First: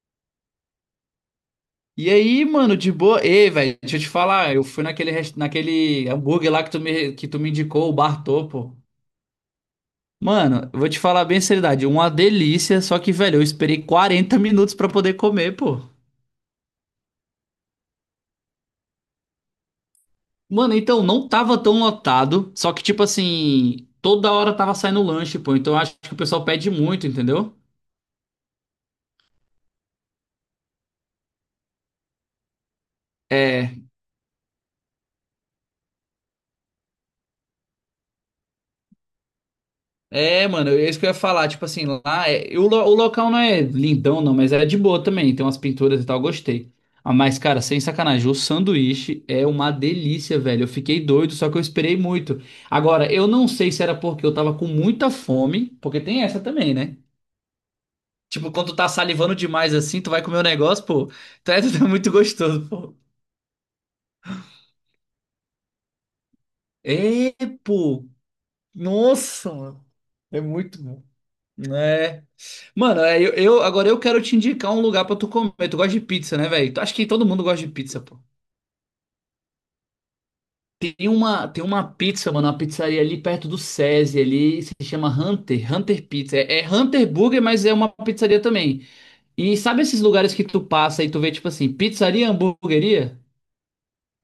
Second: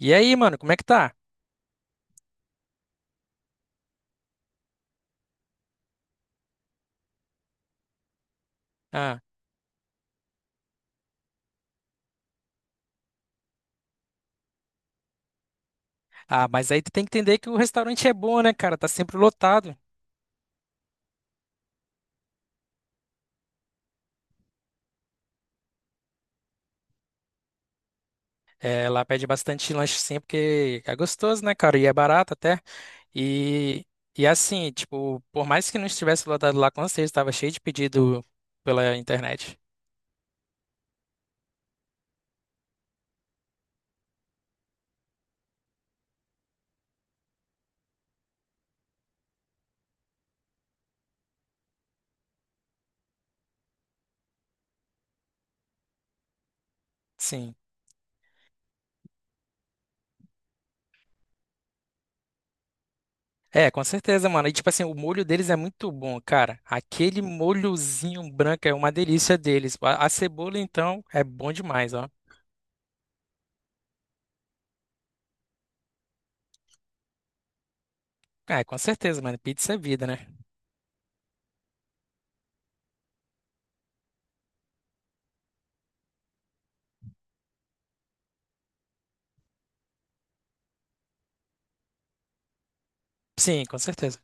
E aí, mano, como é que tá? E aí, mano, de boa. Ei, velho, deixa eu te falar, eu fui naquele, naquele hambúrguer lá que tu me indicou, o Bartô, pô. Ah, Mano, eu vou te falar bem seriedade, uma delícia, só que, velho, eu esperei 40 minutos pra poder comer, pô. Mas aí tu tem que entender que o restaurante é bom, né, cara? Tá sempre lotado. Mano, então, não tava tão lotado, só que, tipo assim, toda hora tava saindo lanche, pô, então eu acho que o pessoal pede muito, entendeu? É, lá pede bastante lanche sempre, porque é gostoso, né, cara? E é barato até. É. E, e assim, tipo, por mais que não estivesse lotado lá, com certeza tava cheio de pedido pela internet. É, mano, é isso que eu ia falar. Tipo assim, lá é, e o, lo- o local não é lindão, não, mas é de boa também. Tem umas pinturas e tal, gostei. Ah, mas, cara, sem sacanagem, o sanduíche é uma delícia, velho. Eu fiquei doido, só que eu esperei muito. Agora, eu não sei se era porque eu tava com muita fome, porque tem essa também, né? Sim. Tipo, quando tu tá salivando demais assim, tu vai comer um negócio, pô. Tu tá muito gostoso, pô. É, com certeza, mano. E tipo assim, o molho deles é muito bom, cara. Aquele É, pô. molhozinho branco é uma delícia Nossa, deles. mano. A É cebola, muito então, bom. é bom demais, ó. É. Mano, agora eu quero te indicar um lugar pra tu comer. Tu gosta de pizza, né, velho? Tu- Acho que todo mundo gosta de pizza, pô. É, com certeza, mano. Pizza é vida, né? Tem uma pizzaria ali perto do SESI ali, se chama Hunter, Hunter Pizza. É Hunter Burger, mas é uma pizzaria também. E sabe esses lugares que tu passa e tu vê, tipo assim, pizzaria, hamburgueria? Sim, com certeza.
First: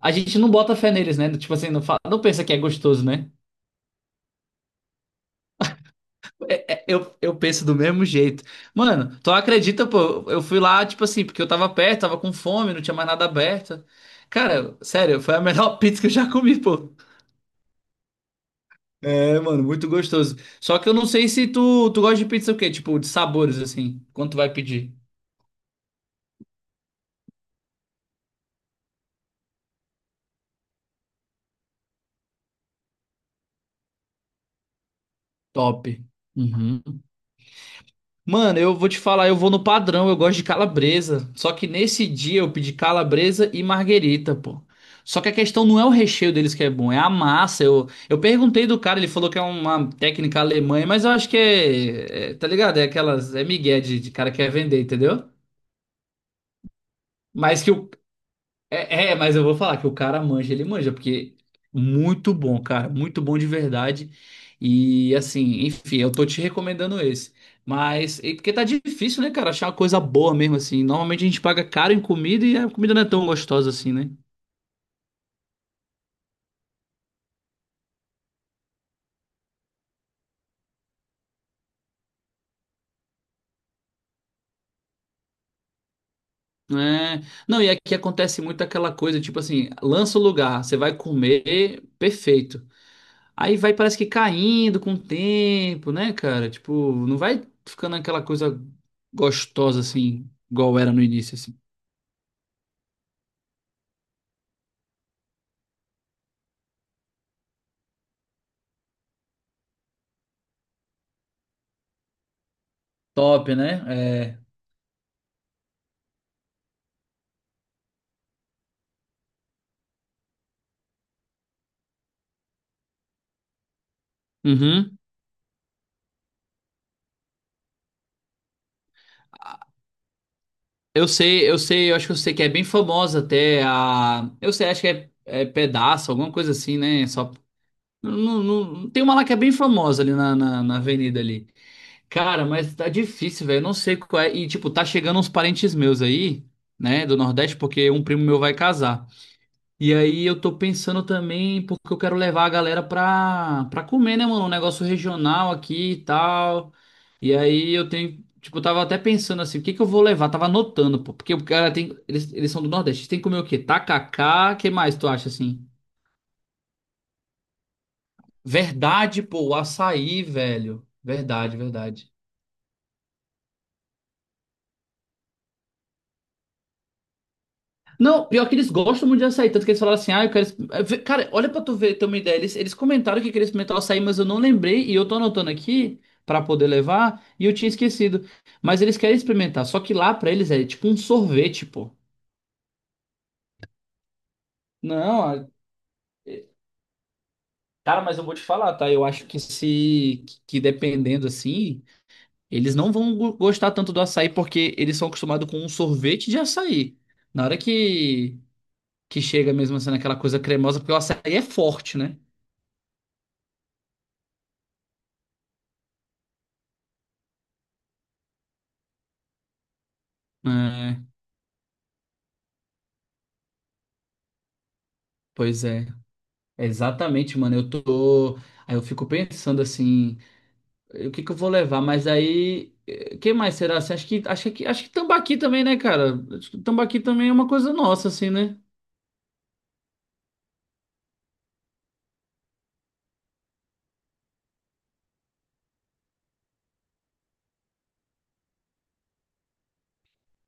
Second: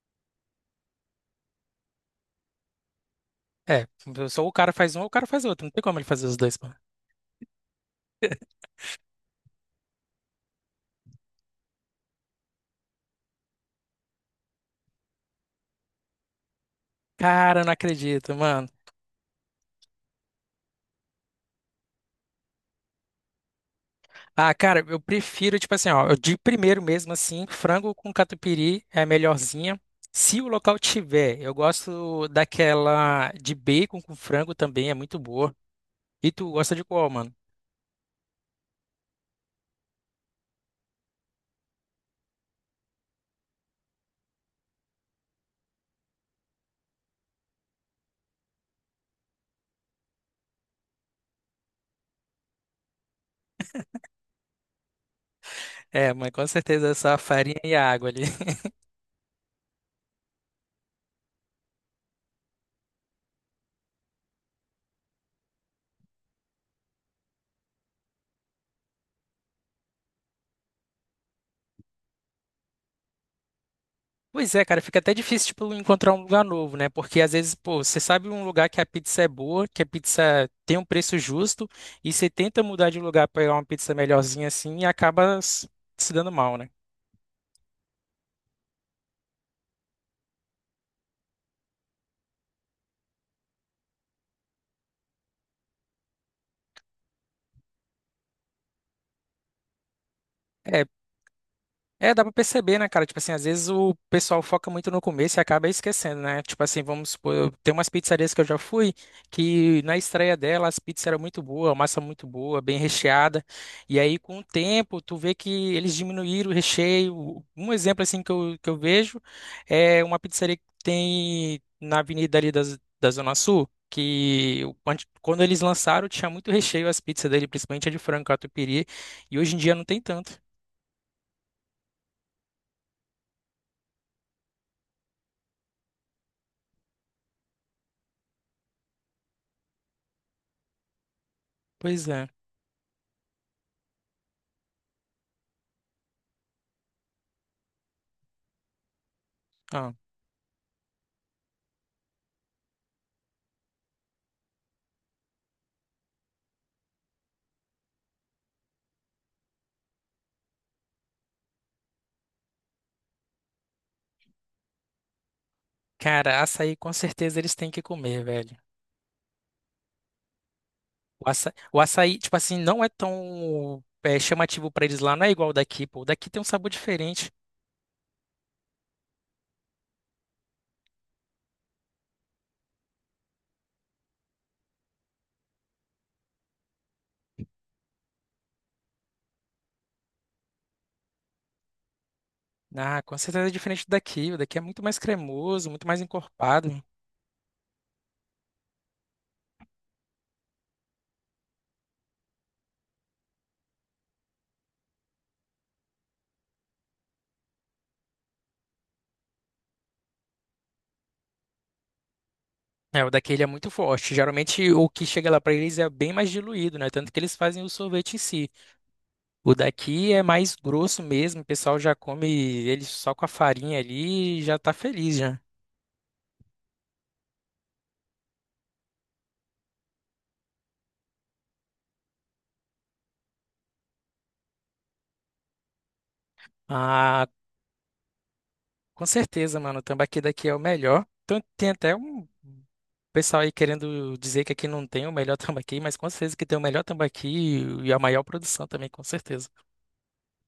A gente não bota fé neles, né? Tipo assim, não, fala, não pensa que é gostoso, né? É, só o cara faz um ou o cara faz outro. Não tem como ele fazer os dois, mano. Eu penso do mesmo jeito. Mano, tu acredita, pô? Eu fui lá, tipo assim, porque eu tava perto, tava com fome, não tinha mais nada aberto. Cara, sério, foi a melhor pizza que eu já comi, pô. Cara, eu não acredito, mano. É, mano, muito gostoso. Só que eu não sei se tu gosta de pizza o quê? Tipo, de sabores, assim. Quanto vai Ah, cara, pedir? eu prefiro, tipo assim, ó, eu de primeiro mesmo, assim, frango com catupiry é a melhorzinha. Se o local tiver, eu gosto daquela de bacon com frango também, é muito boa. Top. E tu gosta Uhum. de qual, mano? Mano, eu vou te falar, eu vou no padrão, eu gosto de calabresa. Só que nesse dia eu pedi calabresa e marguerita, pô. Só que a questão não é o recheio deles que é bom, é a massa. Eu perguntei do cara, ele falou que é uma técnica alemã, mas eu acho que tá ligado? É aquelas, é migué de cara que quer vender, entendeu? É, mas com certeza é só a farinha Mas que e a o, água ali. Mas eu vou falar que o cara manja, ele manja, porque muito bom, cara, muito bom de verdade. E assim, enfim, eu tô te recomendando esse. Mas, e porque tá difícil, né, cara, achar uma coisa boa mesmo, assim. Normalmente a gente paga caro em comida e a comida não é tão gostosa assim, né? Pois é, cara, fica até difícil, tipo, encontrar um lugar novo, né? Porque às vezes, pô, você sabe um lugar que a pizza é boa, que a pizza tem um preço justo, e você tenta mudar de lugar pra pegar uma pizza melhorzinha assim e acaba se dando mal, né? É, não, e aqui acontece muito aquela coisa, tipo assim, lança o lugar, você vai comer, perfeito. Aí vai, parece que caindo com o tempo, né, cara? Tipo, não vai ficando aquela coisa gostosa assim, igual É, era no início, assim. Dá pra perceber, né, cara? Tipo assim, às vezes o pessoal foca muito no começo e acaba esquecendo, né? Tipo assim, vamos supor, tem umas pizzarias que eu já fui, que na estreia dela as pizzas eram muito boas, a massa muito boa, bem recheada. Top, né? E aí, com É. o tempo, tu vê que eles diminuíram o recheio. Um exemplo, assim, que eu vejo é uma pizzaria que tem na avenida ali da Zona Sul, Uhum. Quando eles lançaram tinha muito recheio as pizzas dele, principalmente a de frango catupiry, e hoje em dia não tem tanto. Eu acho que eu sei que é bem famosa até a. Eu sei, acho que é pedaço, alguma coisa assim, né? Só. Tem uma lá que é bem famosa ali na avenida ali. Pois é. Cara, mas tá difícil, velho. Eu Não sei qual é. E, tipo, tá chegando uns parentes meus aí, né, do Nordeste, porque um primo meu vai casar. Ah. E aí eu tô pensando também, porque eu quero levar a galera pra comer, né, mano? Um negócio regional aqui e tal. E aí eu tenho, tipo, eu tava até pensando assim, o que que eu vou levar? Tava anotando, pô, porque o cara tem, eles são do Nordeste, tem que comer o quê? Tacacá, que mais tu acha assim? Cara, açaí com certeza eles têm que comer, velho. Verdade, pô, o açaí, velho. O açaí, Verdade, o verdade. açaí, tipo assim, não é tão chamativo pra eles lá, não é igual o daqui, pô. O daqui tem um sabor diferente. Não, pior que eles gostam muito de açaí, tanto que eles falaram assim, ah, eu quero... exp- eh, Cara, olha pra tu ver, ter uma ideia, eles comentaram que queriam experimentar o açaí, mas eu não lembrei, e eu tô anotando aqui pra poder levar, e eu tinha esquecido. Mas eles querem experimentar, só que lá pra eles é tipo um sorvete, pô. Ah, com certeza é diferente do daqui. O daqui é muito mais Não, a- cremoso, muito mais encorpado. cara, mas eu vou te falar, tá? Eu acho que se... que dependendo, assim, eles não vão gostar tanto do açaí, porque eles são acostumados com um sorvete de açaí. Na hora que... que chega mesmo sendo aquela coisa cremosa, porque o açaí é forte, né? É, o daqui ele é muito forte. Geralmente o que chega lá pra eles é bem mais diluído, né? Tanto que eles fazem o sorvete em si. O daqui é mais grosso É. mesmo, o pessoal já come ele só com a farinha ali e já tá feliz já. Pois é, exatamente, mano. Eu tô. Aí eu fico pensando assim, o que que eu vou levar? Mas aí, quem mais será? Assim, acho que tambaqui também, né, cara? Acho que Tambaqui Ah. também é uma coisa nossa, assim, né? Com certeza, mano. O tambaqui daqui é o melhor. Então, tem até um pessoal aí querendo dizer que aqui não tem o melhor tambaqui, mas com certeza que tem o melhor tambaqui e a maior produção também, com certeza.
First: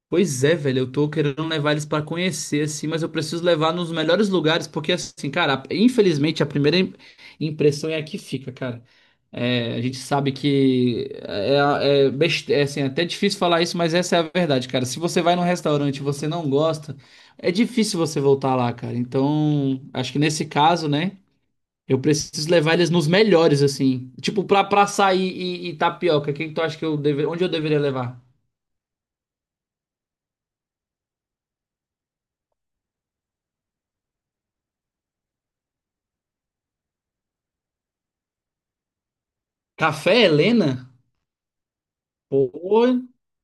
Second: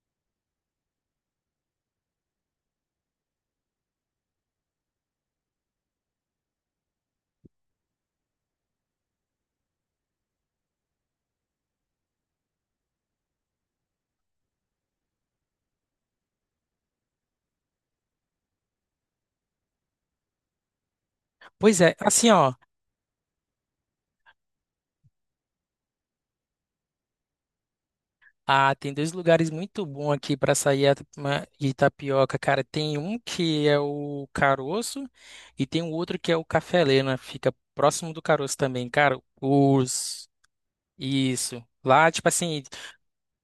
Pois é, velho, eu tô querendo levar eles pra conhecer, assim, mas eu preciso levar nos melhores lugares, porque, assim, cara, infelizmente a primeira impressão é a que fica, cara. É, a gente sabe que é, é, best- é, assim, é até difícil falar isso, mas essa é a verdade, cara. Se você vai num restaurante e você não gosta, é difícil você voltar lá, cara. Então, acho que nesse caso, né, Pois é, eu assim, preciso ó. levar eles nos melhores, assim. Tipo, pra açaí e tapioca, quem tu acha que onde eu deveria levar? Ah, tem dois lugares muito bons aqui para sair a tapioca, cara. Tem um que é o Caroço e tem um outro que é o Café Helena. Fica próximo do Caroço também, cara. Café Os. Helena? Isso. Lá, tipo Pô, assim.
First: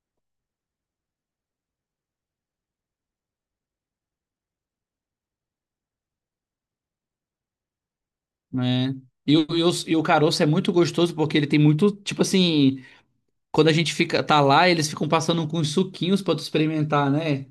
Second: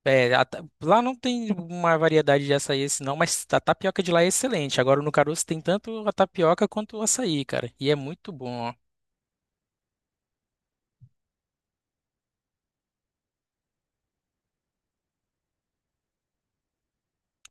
É, a lá não tem uma variedade de açaí esse não, mas a tapioca de lá é excelente. Agora no Caroço tem tanto a tapioca quanto o açaí, cara. E é muito bom. né? E o caroço é muito gostoso porque ele tem muito, tipo assim, quando a gente fica, tá lá, eles ficam passando com uns suquinhos pra tu experimentar, né?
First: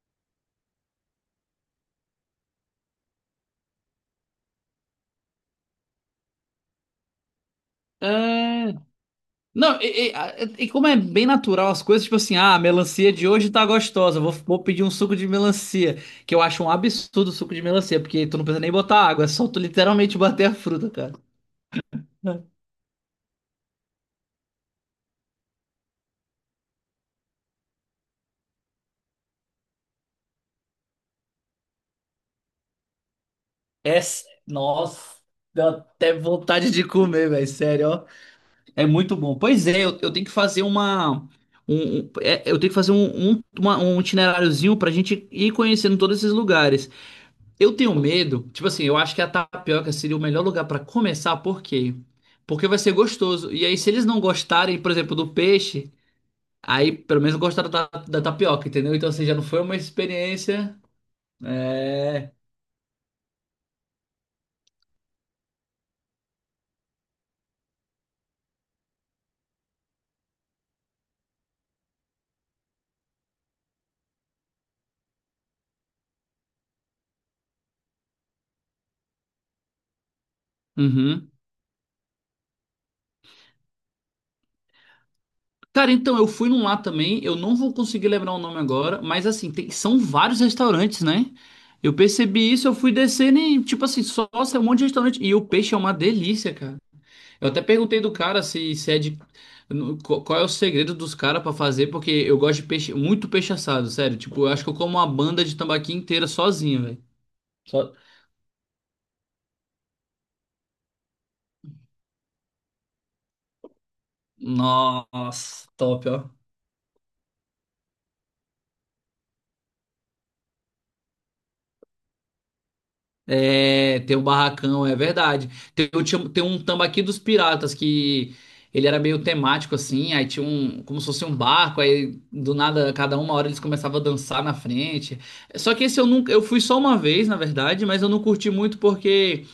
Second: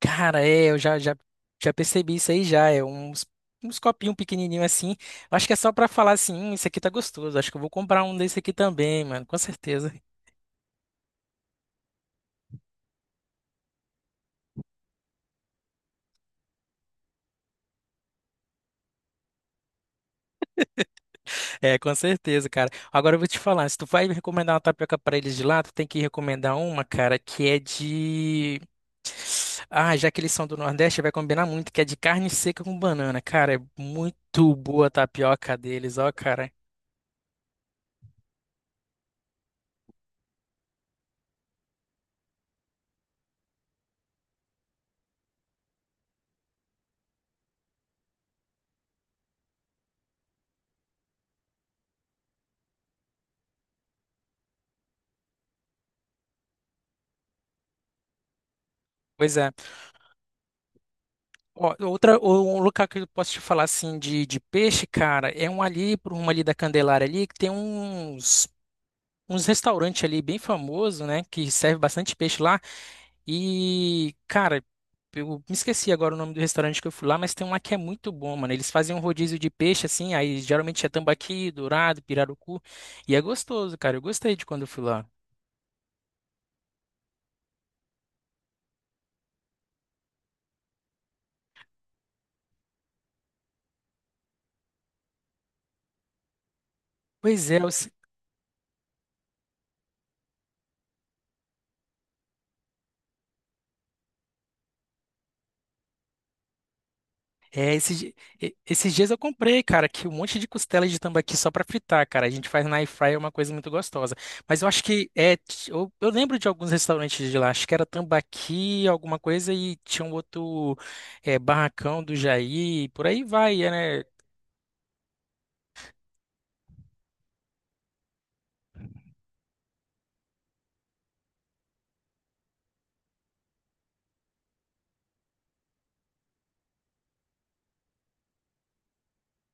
Cara, é, eu já percebi isso aí já. É uns, uns copinhos pequenininhos assim. Eu acho que é só pra falar assim, isso aqui tá gostoso. Acho que eu vou comprar um desse aqui É. também, mano. Com Não, certeza. E como é bem natural as coisas, tipo assim, ah, a melancia de hoje tá gostosa, vou pedir um suco de melancia, que eu acho um absurdo o suco de melancia, porque tu não precisa nem botar água, é só tu literalmente bater a fruta, cara. É, com certeza, cara. Agora eu vou te falar, se tu vai recomendar uma tapioca pra eles de lá, tu tem que recomendar uma, cara, que é de... Ah, já que eles são do Nordeste, vai combinar muito, que é de carne seca com banana. Cara, é muito boa a Nossa, tapioca deu deles, ó, até cara. vontade de comer, velho, sério, ó. É muito bom. Pois é, eu tenho que fazer uma. Eu tenho que fazer um itineráriozinho pra gente ir conhecendo todos esses lugares. Eu tenho medo, tipo assim, eu acho que a Tapioca seria o melhor lugar pra começar, por quê? Porque vai ser gostoso. E aí, se eles não gostarem, por exemplo, do peixe, aí pelo menos gostaram da tapioca, entendeu? Então, assim, já Pois não é. foi uma experiência. Ó, outra, um lugar que eu posso te falar assim de peixe, cara, é um ali, por uma ali da Candelária ali, que tem uns, uns restaurantes ali bem famoso, né, que serve bastante peixe lá. E, cara, eu me esqueci agora o nome do restaurante que eu fui lá, mas tem um lá que é muito bom, mano. Eles fazem um rodízio de peixe assim, aí geralmente é Uhum. tambaqui, dourado, pirarucu, e é gostoso, cara. Eu gostei de quando eu fui lá. Cara, então eu fui num lá também, eu não vou conseguir lembrar o nome agora, mas assim, são vários restaurantes, né? Eu percebi isso, eu fui descendo e, tipo assim, só nossa, é um monte de restaurante. E o peixe é uma delícia, cara. Eu Pois é, até eu se- perguntei do cara se é de. Qual é o segredo dos caras pra fazer, porque eu gosto de peixe, muito peixe assado, sério. Tipo, eu acho que eu como uma banda de tambaqui inteira sozinho, velho. é, Só- esses, di- e- esses dias eu comprei, cara, que um monte de costela de tambaqui só pra fritar, cara. A gente faz na air fryer, é uma coisa muito gostosa. Mas eu acho que é, Nossa, t- eu, top, eu ó. lembro de alguns restaurantes de lá, acho que era tambaqui, alguma coisa, e tinha um outro é, barracão do Jair, por aí vai, é, É, né? tem o barracão, é verdade. Tem um Tambaqui dos Piratas que ele era meio temático assim, aí tinha um, como se fosse um barco, aí do nada, cada uma hora eles começavam a dançar na frente. Só que esse eu nunca, eu fui só uma vez, na verdade, mas eu não curti muito porque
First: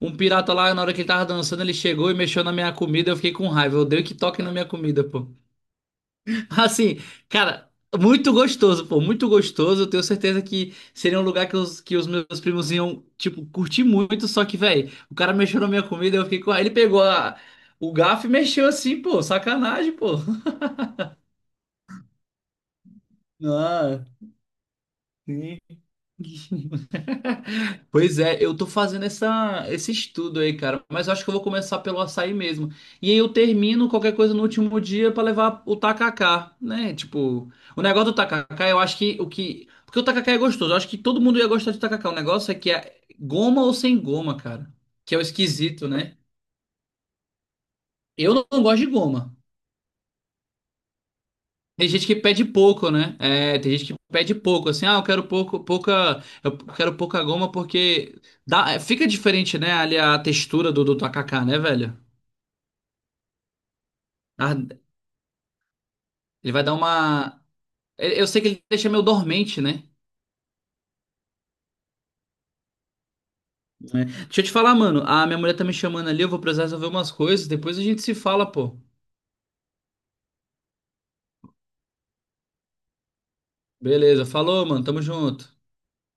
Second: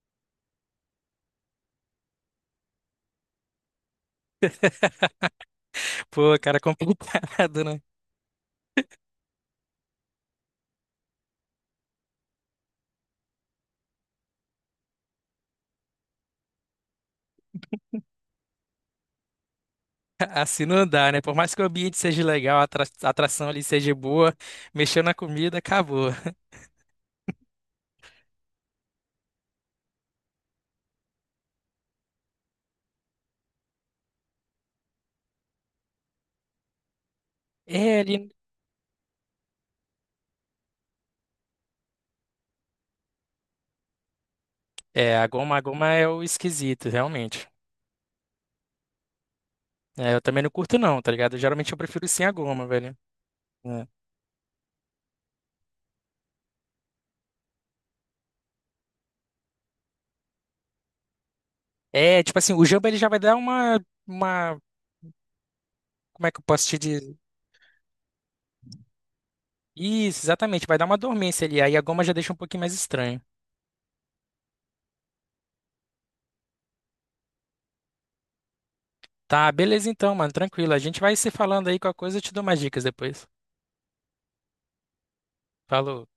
um pirata lá, na hora que ele tava dançando, ele chegou e mexeu na minha comida, eu fiquei com raiva. Eu odeio que toque na minha comida, pô. Pô, cara, é Assim, complicado, cara, né? muito gostoso, pô, muito gostoso. Eu tenho certeza que seria um lugar que os meus primos iam, tipo, curtir muito. Só que, velho, o cara mexeu na minha comida, eu fiquei com. Aí ele pegou a- o garfo e mexeu assim, pô, sacanagem, pô. Assim não dá, né? Por mais que o ambiente seja legal, a a atração ali seja Ah, boa, mexeu na comida, sim. acabou. Pois é, eu tô fazendo esse estudo aí, cara, mas eu acho que eu vou começar pelo açaí mesmo. E aí eu termino qualquer coisa no último dia pra levar o tacacá, né? Tipo, o É, negócio do ali... tacacá, eu acho que o que. Porque o tacacá é gostoso, eu acho que todo mundo ia gostar de tacacá. O negócio é que é goma ou sem goma, cara, que é o a esquisito, goma é né? o esquisito, realmente. Eu não gosto de goma. É, eu também não curto não, tá ligado? Geralmente eu Tem gente prefiro que sem a pede goma, pouco, velho. né? É, tem É, gente que pede pouco, assim, ah, eu quero pouca, eu quero pouca goma porque fica diferente, né? Ali a textura do tacacá, né, velho? Tipo assim, o jamba ele já vai dar Ah, uma... Como é que eu ele vai posso dar te dizer? uma. Eu sei que ele deixa meio dormente, né? Isso, exatamente, vai dar uma dormência ali, aí a goma já deixa um pouquinho mais estranho. É. Deixa eu te falar, mano. A minha mulher tá me chamando ali, eu vou precisar resolver umas coisas. Depois a gente se fala, pô. Tá, beleza então, mano, tranquilo. A gente vai se falando aí com a coisa, eu te dou mais dicas depois. Beleza, falou, mano. Tamo junto. Falou.